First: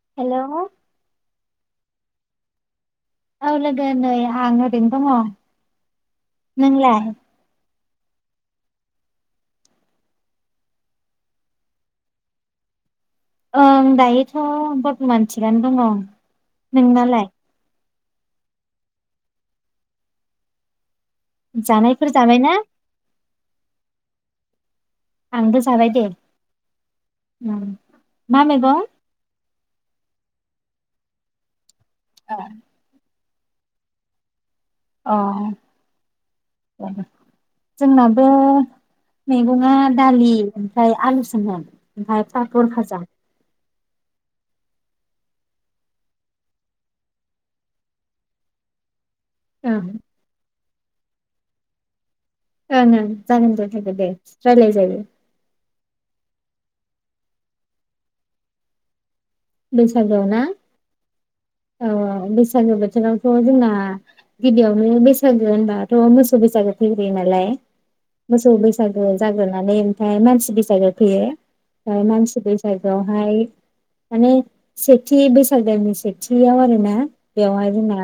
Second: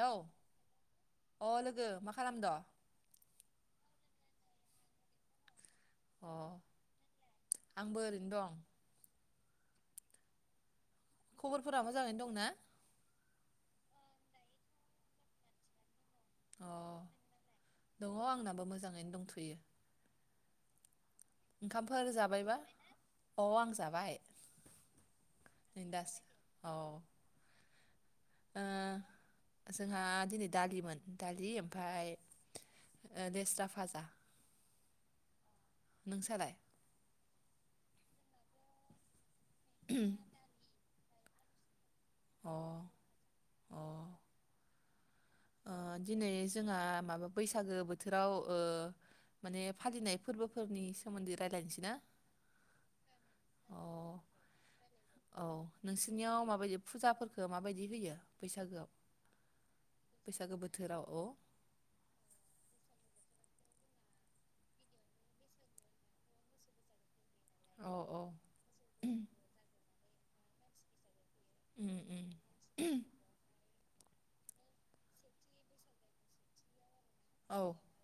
औ हेल' अ लोगो मा खालामद? औ लोगो नै आं ओरैनो दङ'। नोंलााय? आंबो ओरैनो दं। खबरफोरा मोजाङैनो दंना? ओं दायोथ' बरथमान थिगानो दङ। अ नोंनालाय? दङ' आंनाबो मोजाङैनो दंथ'यो। जानायफोर ओंखामफोर जाबायना जाबायबा? अ आं जाबाय। आंबो नै जाबाय दे दासो औ उम। मा ओ मैगं? जोंहा दिनै दालिमोन दालि ओम फाय अ एह देस्रा फाजा औ नों सालाय? जोंनाबो मैगङा दालि फ्राय आलुसोमोन ओमफाय अ फाफर फाजा। अ ओ दिनै जोंहा माबा बैसागो बोथोराव ओ माने ओं फालिनाय फोरबो फो फोरनि सोमोन्दै रायलायनसैना? ओं ओं जागोन दे जोगोन दे रायलाय जायो। नोंसिनियाव माबायदि फुजाफोरखौ माबायदि होयो बैसागोआव? बैस बैसागोआव ना? बैसागो बोथोराव औ औ औ बैसागो बोथोराव थ' जोंना गिबियावनो बैसागो होनबाथ' मोसौ बैसागो फैग्रोयो नालाय औ औ मोसौ बैसागो जाग्रोनानै ओम फाय मानसि बसागो फैयो। उम ओफ्राय उम मानसि बैसागोआवहाय। माने सेथि बैसाग दनि सेथियाव आरो ना। औ बेवहाय दिना।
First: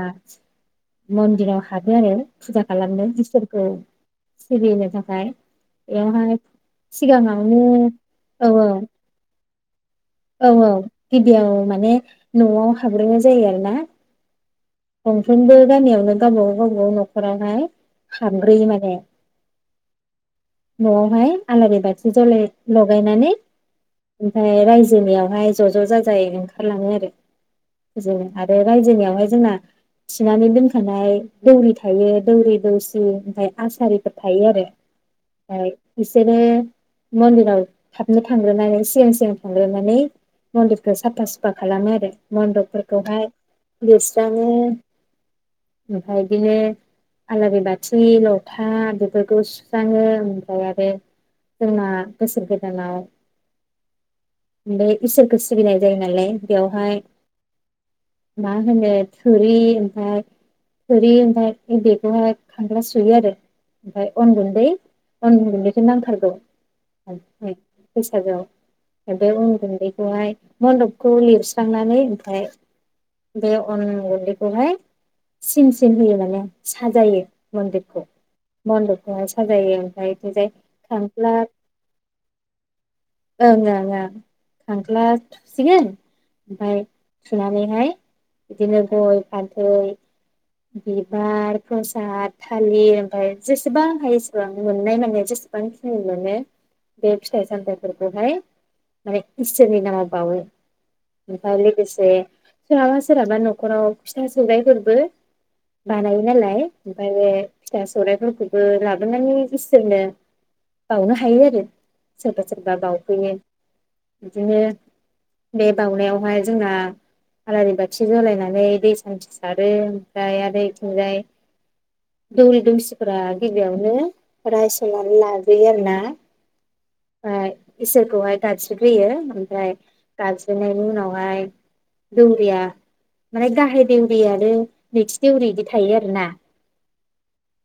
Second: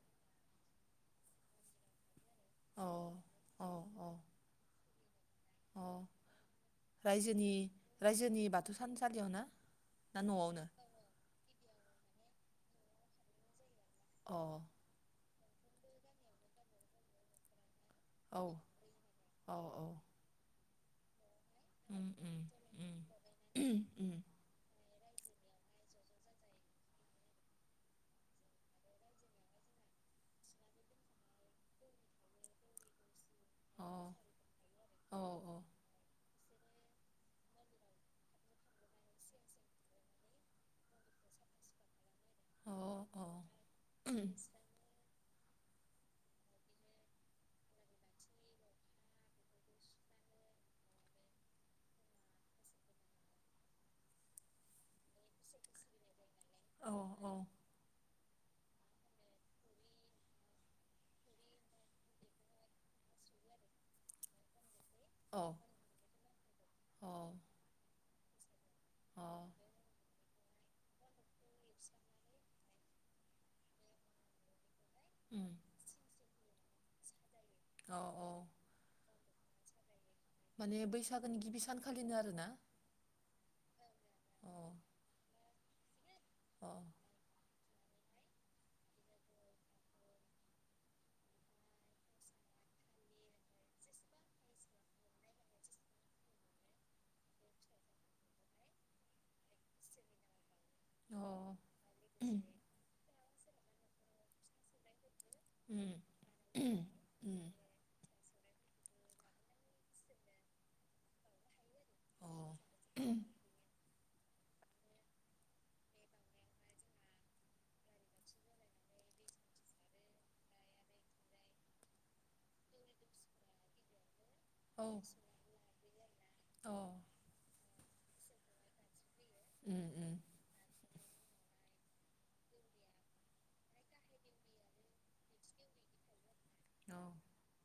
मन्दिराव हाबो आरो। फुजा औ खालामदों औ इसोरखौ औ सिबिनो थाखाय औ बेयावहाय रायजोनि सिगाङावनो रायजोनि औ- बाथौ औ-। थानसालियाव ना ना औ न'आवनो -औ- गुदियाव औ माने न'आव हाब्रोननाय जायो आरो ना। अ मोनफ्रोमबो गामियावनो गावबा गाव गावब गाव न'खराहाय औ -औ -औ-। नवावहाय आलारि उम बाथि उम जाय लगायनानै उम उम ओमफ्राय रायजोआ। बिजनियावहाय ज' ज' जाजाय ओंखारलाङो आरो बिदिनो आरो रायजोनियावहाय जोंना। थिनानै दोनखानाय दौरि थायो दौरि दौसि। ओमफ्राय अ आसारिफोर थायो आरो औ ओमफ्राय बिसोरो- मन्दिराव थाबनो थांग्रोनानै सिगां सिगां थांग्रोनानै मन्दिरखौ साफा सुफा खालामो आरो। अ अ मन्दपफोरखौहाय लिरस्रां- [inaudible] ओमफ्राय बिदिनो आलारि बाथि लथा बेफोरखौ सुस्राङो ओमफ्राय आरो जोंना बोसोर गोदानाव बे इसोरखौ सिबिनाय जायो नालाय। औ औ। माहोनो थुरि ओमफ्राय थुरि ओमफ्राय उन्दखौहाय खांग्रा सुयो आरो ओमफ्फ्राय अन गुन्दै। औ उननि गुन्दैखौ नांथारगौ। औ हाजौ एब अ बुन्दैखौ हाय। मन्दपखौ लिरस्रांनानै ओमफ्राय बेयाव अन गुन्दैखौहाय उम सिम सिन होयो माने साजायो। अ बन्दखौ औ मन्दप ब साजायो ओमफ्राय। माने खांख्ला बैसागोनि गिबि सानखालिनो आरोना ओं ओं ओं अ खांख्ला। सिगां ओमफ्राय सुनानै। है। बिदिनो गय फानथै। बिबार प्रसाद थालिर ओमफाय जेसेबां हायो एसेबां मोननाय माने जेसेबांखि मोनो बे फिथाइ सामथाइफोरखौहाय माने इसोरनि नामाव बावो। अ ओमफाय [unintelligible] अ सोरहाबा न'खराव फिथा सौरायफोरबो रायस बानायो नालाय ओमफाय फिथा सौराइफोरखौ बो लाबोनानै इसोरनो बाउनो हायो आरो सोरबा सोरबा बाउफैयो बिदिनो बे बाउनायावहाय जोंना आलारि बाथि जालायनानै दै सान्थि सारो। जाय आर यैथिंजाय दौरि दुमसिफोरा गिबियावनो रायस'ननानै लाग्रोयो आरो ना फाय। इसोरखौहाय गाबज्रिग्रोयो। ओफ्राय गाबज्रिनायनि उनाव ओमफाय दौरिया माने गाहाय देवरि आरो नैथि देवरि बिदि थायो आरो ना। औ।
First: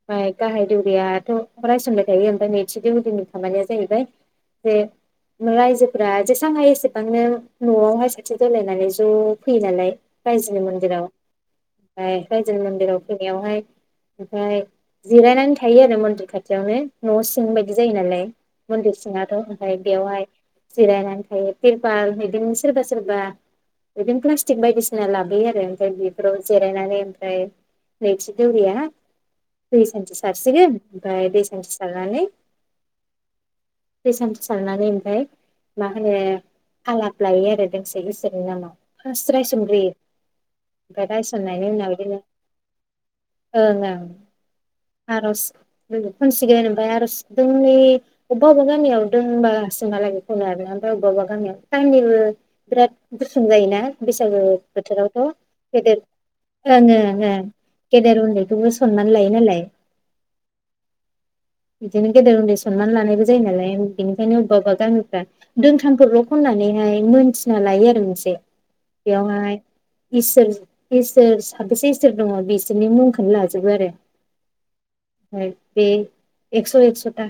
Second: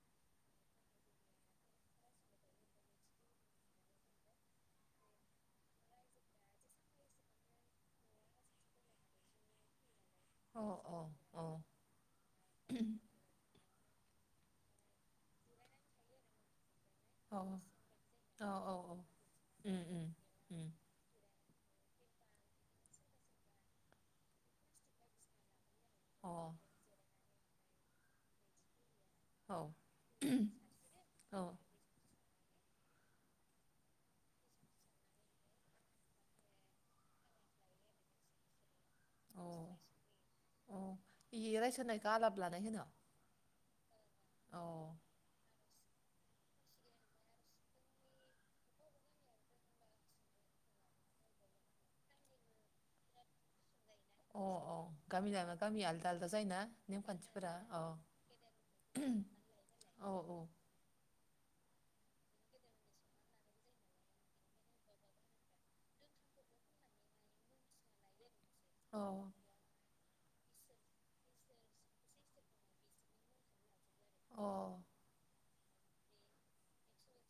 फाय गाहाय दौरियाथ' रायसनबाय थायो ओमफाय नैथि दौरिनि खामानिया जाहैबाय जे रायजोफोरा जेसां हायो एसेबांनो न'आवहाय साखि जलायनानै ज' फैयो नालाय रायजोनि मन्दिराव ओमफाय रायजोनि मन्दिराव फैनायावहाय। [unintelligible] जिरायनानै थायो आरो मन्दिर खाथियावनो न' सिं बायदि जायो नालाय मन्दिर सिङाथ' ओमफ्राय बेवहाय जिरायनानै थायो। तिरपाल बिदिनो सोरबा सोरबा बिदिनो प्लास्टिक बायदिसिना लाबोयो आरो। फ्राय बेफोराव जेरायनानै ओमफ्राय नैथि दौरिया दै सानथि सारसिगोन ओफाय दै सानथि सारनानै दै सान्थि सारनानै ओमफाय मा होनो आलाब लायो आरो दोंसे इसोरनि नामाव फार्स्ट रायसनग्रोयो ओमफ्राय रायसननायनि उनाव होनायखौ इदिनो आलाब लानाय होनो ओ ओं औ आर'ज खनसिगोन ओमफाय आर'ज दोंनै बबबा बबबा गामियाव दोंबासिम हालागै खनो आरो ना अबबा‌ अबबा गामियाव टाइमनिबो बिराद गुसुं जायोना। बैसागो अ अ बोथोरावथ' गामि लाना गामि गेदेर आलदा आलदा जायोना नेमखान्थिफोरा अ [inaudible] गेदेर उन्दैखौबो सनमान लायो नालाय औ औ बिदिनो गेदेर उन्दै सनमान लानायबो जायो नालाय बेनिखायनो अबबा अबबा गामिफ्रा दोंथामफोरल' खननानैहाय मोनथिना लायो आरो मोनसे अ बेयावहाय इसोर इसोर साबेसे इसोर दङ बिसोरनि मुंखोनो लाजोबो आरो अ बे एकस' एकस' था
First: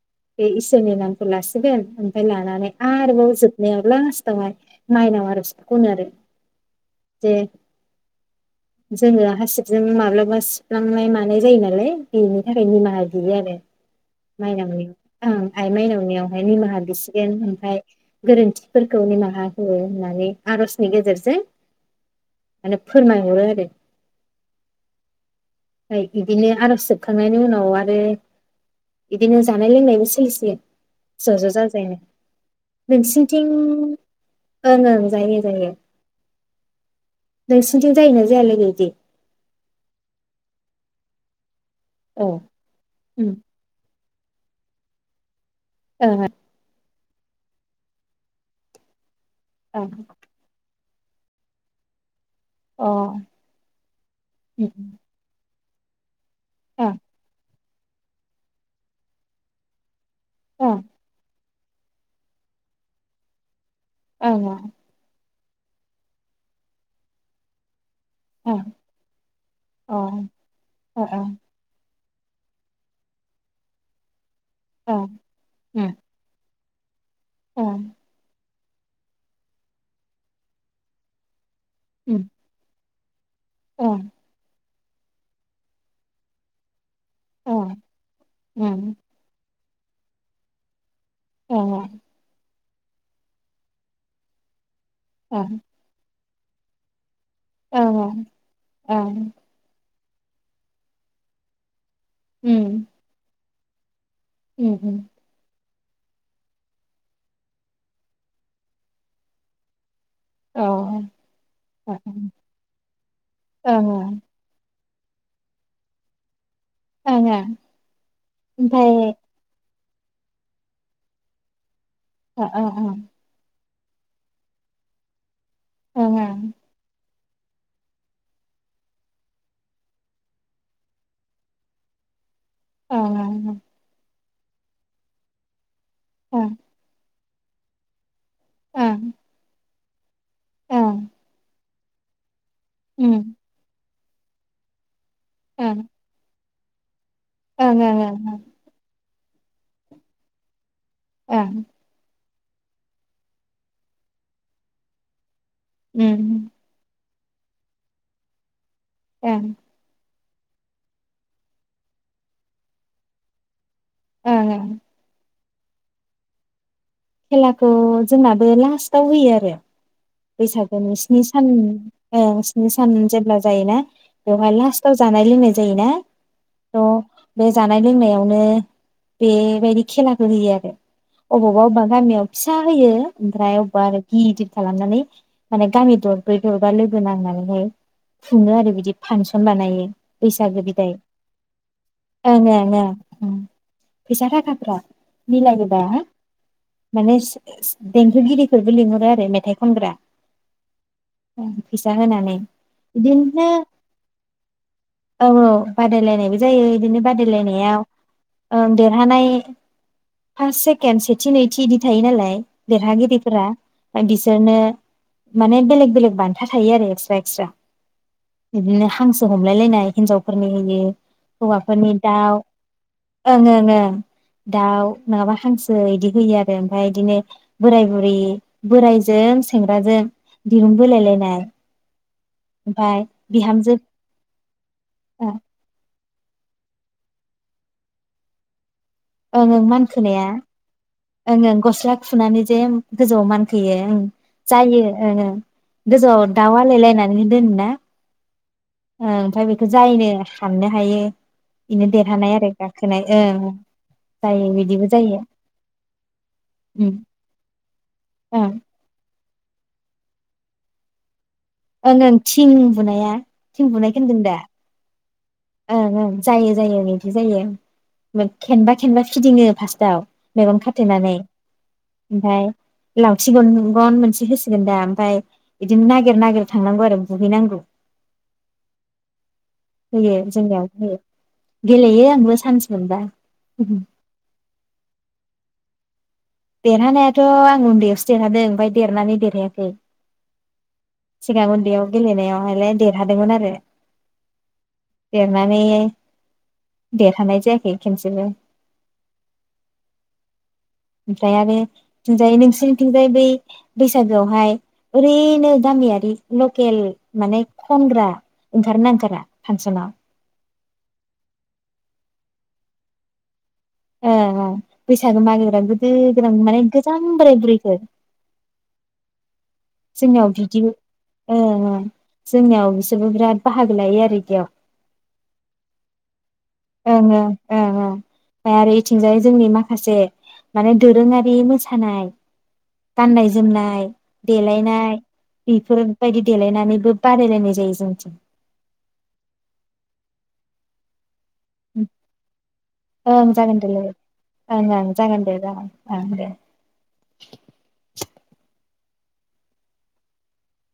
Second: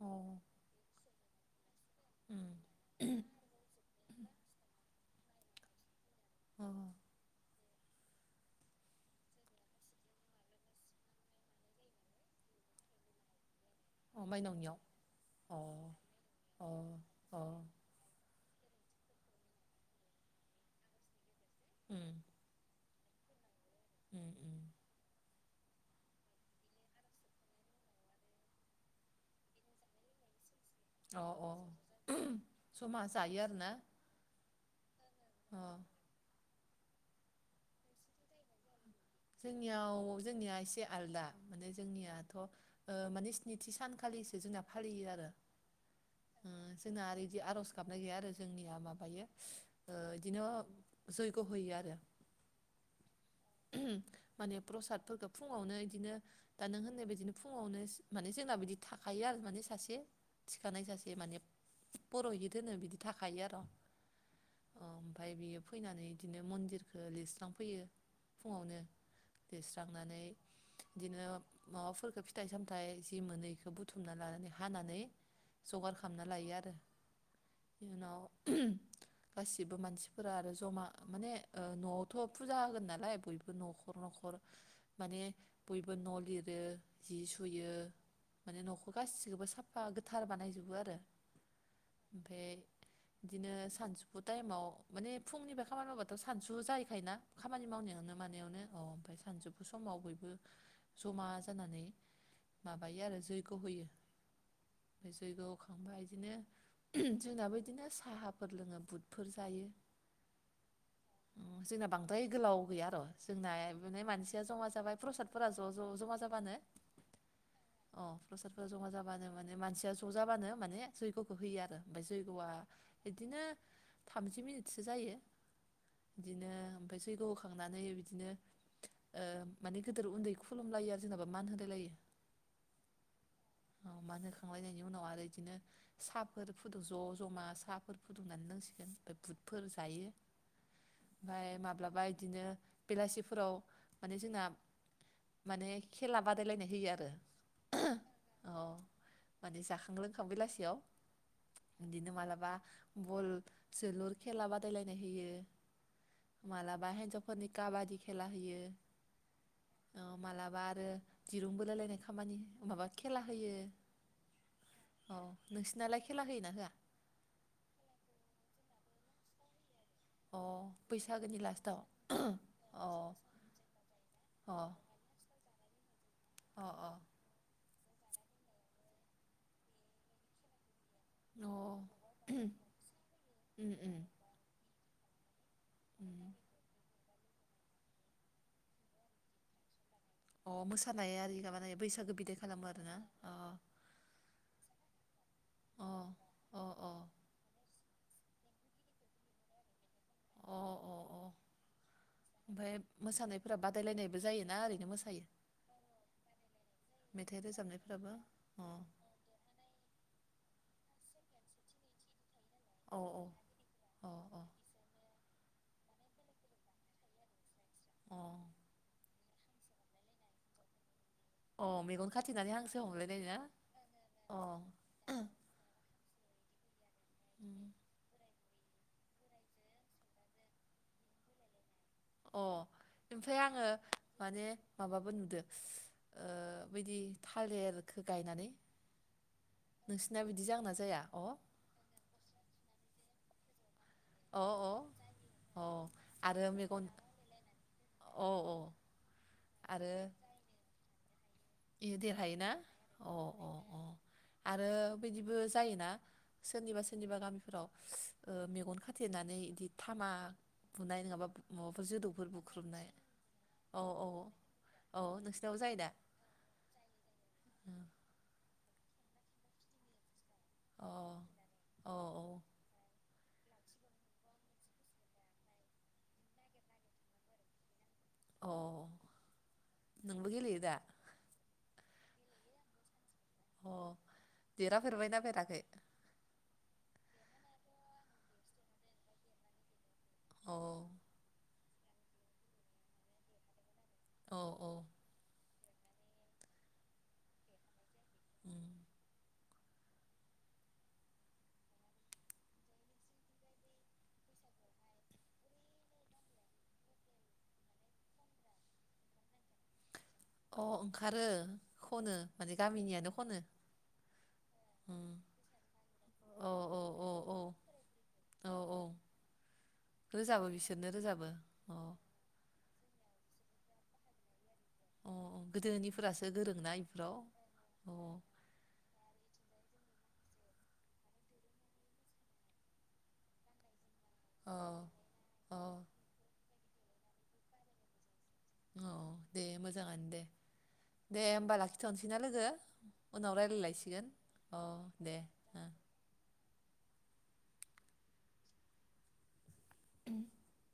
अ बे इसोरनि नाम [unintelligible] ओमफाय लानानै आरबाव जोबनायाव लास्टावहाय माइनाव आरो खनो आरो अ दे जोङो हासिबजों माब्लाबा सिथला थांनाय मानाय जायो नालाय बेनि थाखाय निमाहा बियो आरो माइनावनियाव अ आइ माइनावनियावहाय अ निमाहा बिसिगोन अ ओमफ्राय गोरोन्थि फोरखौ निमाहा होयो होननानै आर'जनि गेजेरजों उम माने फोरमायहरो आरो [inaudible] ओमफ्राय इदिनो आर'ज जोबखांनायनि उनाव आरो बिदिनो जानाय लोंनायबो सोलि सिगन अ ज' ज' अ जाजायनो जमा जायो नोंसिनिथिं आरोना ओं ओं अ जायो-जायो। नोंसिनिथिं जायोना जाया लोगो इदि? जोंनियाव जोंनिया एसे आलदा माने जोंनियाथ' ओ माने स्निथि सानखालि जोंना फालियो आरो उम [unintelligible] जोंना आरो बिदि आर'ज गाबनाय गैया आरो जोंनिया माबायो ओ इदिनो जैग' होयो आरो अ माने प्रसादफोरखौ फुं फुङावनो बिदिनो दा नों होननायायदिनो फुं फुङावनो माने जोंना बिदि थाखायो आरो माने सासे। थिखानाय सासे माने फर'हिद होनो बिदि थाखायो आर'। औ। ओमफ्राय बियो फैनानै बिदिनो मन्दिरखौ लिरस्रांफैयो। फुङावनो लिरस्रांनानै बिदिनो माबाफोरखौ बे फिथाइ सामथाइ जि मोनो बेखौ बुथुमना लानानै हानानै जगार खालामना लायो आरो। बेनि उनाव गासिबो मानसिफोरा आरो जमा माने ओ न'आवथ' फुजा होगोन नाल [unintelligible] बेफोर न'खर न'खर माने बयबो न' लिरो। जि सुयो माने न'खौ गासिखौबो साफ फा गोथार बानायजोबो आरो। बे बिदिनो सानजौफु टाइमाव माने फुंनिफ्राय खामानि मावबाथ' सानसु जाहैखायोना। खामानि मावनायावनो। मानायावनो औ ओमफ्राय सानजौफु समाव बयबो। जमा जानानै माबायो आरो जैग खौ होयो। उम उम। मावखांबा बिदिनो जोंनाबो बिदिनो साहाफोर लोङो बुदफोर जायो। जोंना बांद्राय गोलाव गैया आरो। नाया बि मानसिया जमा। जमा जाबाय प्रसादफोरा ज' ज' ज'मा जाबानो अ प्रसादफोरा जमा जाबानो माने मानसिया ज जाबानो माने जैगखौ होयो आरो ओमफ्राय जैगआ बिदिनो थामजि मिनिटसो जायो। बिदिनो ओमफ्राय जैग होखांनानै बिदिनो ओ माने गोदोर उन्दै खुलुमलायो आरो जोंनाबो मान होलाय लायो। औ औ औ मान होखांलायनायनि उनाव आरो बिदिनो साहाफोर फुदुं ज जमा साफोरखौ फुदुंनानै लोंसिगोन ओमफ्राय बुटफोर जायो ओमफ्राय माब्लाबा बिदिनो बेलासिफोराव माने जोंना माने खेला बाद बादायलायनाय होयो आरो ओं-ओं-ओं-ओं औ माने जाखां लोंखां बेलासियाव बिदिनो माला बा बल जोलुर खेला बादायलायनाय होयो। मालाबा हेनजाव [unintelligible] काबादि खेला होयो। ओं औ मालाबा आरो दिरुं बोलाय लायनाय खामानि माबा खेला होयो। ओं-ओं औ नोंसिनालाय खेला होयोना होआ? खेलाखौ जोंनाबो लास्टाव होयो आरो अ बैसागोनि स्नि सान ओं स्नि सान अ जेब्ला जायोना बेवहाय अ लास्टाव जानाय लोंनाय जायोना अ थ' अ बे जा जानाय लोंनायावनो बेबायदि खेलाखौ होयो आरो अबावबा बा गामियाव फिसा होयो ओमफ्राय उम अबेबा उम आरो गिदिर खालामनानै माने गामि दर उम ब्रै दरबा लोगो होनांनानैहाय खुनो आरो बिदि फांसन बानायो। अ बैसागो बिदाय मोसानाय आरि माबानाय बैसागो बिदाय खालामो ओं-ओं-ओं आरोना अ उम फैसा थाखाफ्रा मिलायो दा अ [unintelligible] अ अ [unintelligible] देंखोगिरिफोरबो लिंहरो आरो मेथाइ खनग्रा। अ अ फैसा होनानै ओमफ्राय बिदिनो मोसानायफोरा बादायलायनायबो जायोना ओरैनो औ मोसायो औ बादायलायनायबो जायो बिदिनो मेथाइ बादायलायनायाव रोजाबनायफोराबो अ ओं देरहानाय फार्स से केन सेथि नै थि इदि थायो नालाय औ औ देरहागिरिफोरा अ अ बिसोरनो माने बेलेग बेलेक बान्था थायो आरो एक्सट्रा एक्सट्रा अ बिदिनो हांसो हमलाय लायनाय हिनजावफोरनि होयो। अ हौवाफोरनि मेगन दाउ खाथेनानै हांसो हमलायनाय ना ओं ओं ओं अ दाउ नङाबा हांसो इदि [unintelligible] ओमफ्राय बिदिनो उम बोराय बुरि बोरायजों सेंग्राजों दिरुं बोलायलायनाय अ ओमफ्राय ओमफाय आङो बिहामजो माने माबाबो ओं नुदो ओ बिदि थालेरखो गायनानै ओं ओं नोंसिना मानखोनाया बिदि जागोना जाया अ ओं ओं गस्ला खुनानै जे गोजौआव मानखोयो। उम अ अ जायो ओं ओं औ गोजौआव आरो दाउ मेगन आलायलायनानै दोनो ना औ औ ओमफ्राय बेखौ आरो जायनो हाननो हायो बेनो इयो देरहानाय देरहायोना आरो गाखोनाय अ ओं अ अ जायो आरो जायो बिदिबो जायोना सोरनिबा उम सोरनिबा गामिफोराव ओ ओं मेगन खाथेनानै बिदि थामा बुनाय नोङाबा ओं ओं थिं बुनाया। थिं बुनायखौ होनदोंदा? अ नोंसिनावबो जायो ना? जायो जायो बिदि जायो। खेनबा खेनबा फिदिङो फार्स्टाव मेगन अ खाथेनानै औ औ ओमफ्राय लावथि गन गन मोनसे होसिगोन दा ओमफ्राय इदिनो नागिर नागिर थांनांगौ आरो बुहैनांगौ। अ होयो नोंबो गेलेयो दा जोंनियाव गेलेयो आंबो सान्स मोनबा। अ देरहाफेरबायना फेराखै? देरहानायाथ' आं उन्दैयावसो देरहादों ओमफ्राय देरनानै अ देरहायाखै। [unintelligible] याव गेलेनायावहायलाय देरहादोंमोन आरो औ औ देरनानै देरहानाय जायाखै। खेनसेबो। उम फ्राय आरो नोंसिनिथिंजाय बै बैसागोआवहाय ओरैनो गामियारि लखेल माने खनग्रा ओंखारगोना ओंखारा फांसनाव? अ ओंखारो खनो माने गामिनियानो खनो। ए उम बैसागो मागायग्रा गोदो गोदान औ माने औ गोजाम बोराय बुरैखो औ औ जोंनियाव रोजाबो बिदि बिसोरनो रोजाबो ओ ओ अ जोंनियाव बिराद बाहागो लायो आरो इदियाव अ गोदोनिफोरासो गोरोंना ओं इफोराव ओं ओं अ ओं आरो इथिंजाय जोंनि मा खासे माने दोरोङारि मोसानाय गाननाय जोमनाय। अ देलायनाय अ बेफोरबायदि देलायनानै बादाय लायनाय जायो जोंनिथिं औ दे मोजां दे। दे होमबा लाखिथ'नोसैनो लोगो उनाव ओं जागोन रायज्लाय दे लोगो लायसिगोन अ ओं ओं दे। जागोन जागोन ओं [inaudible] [inaudible]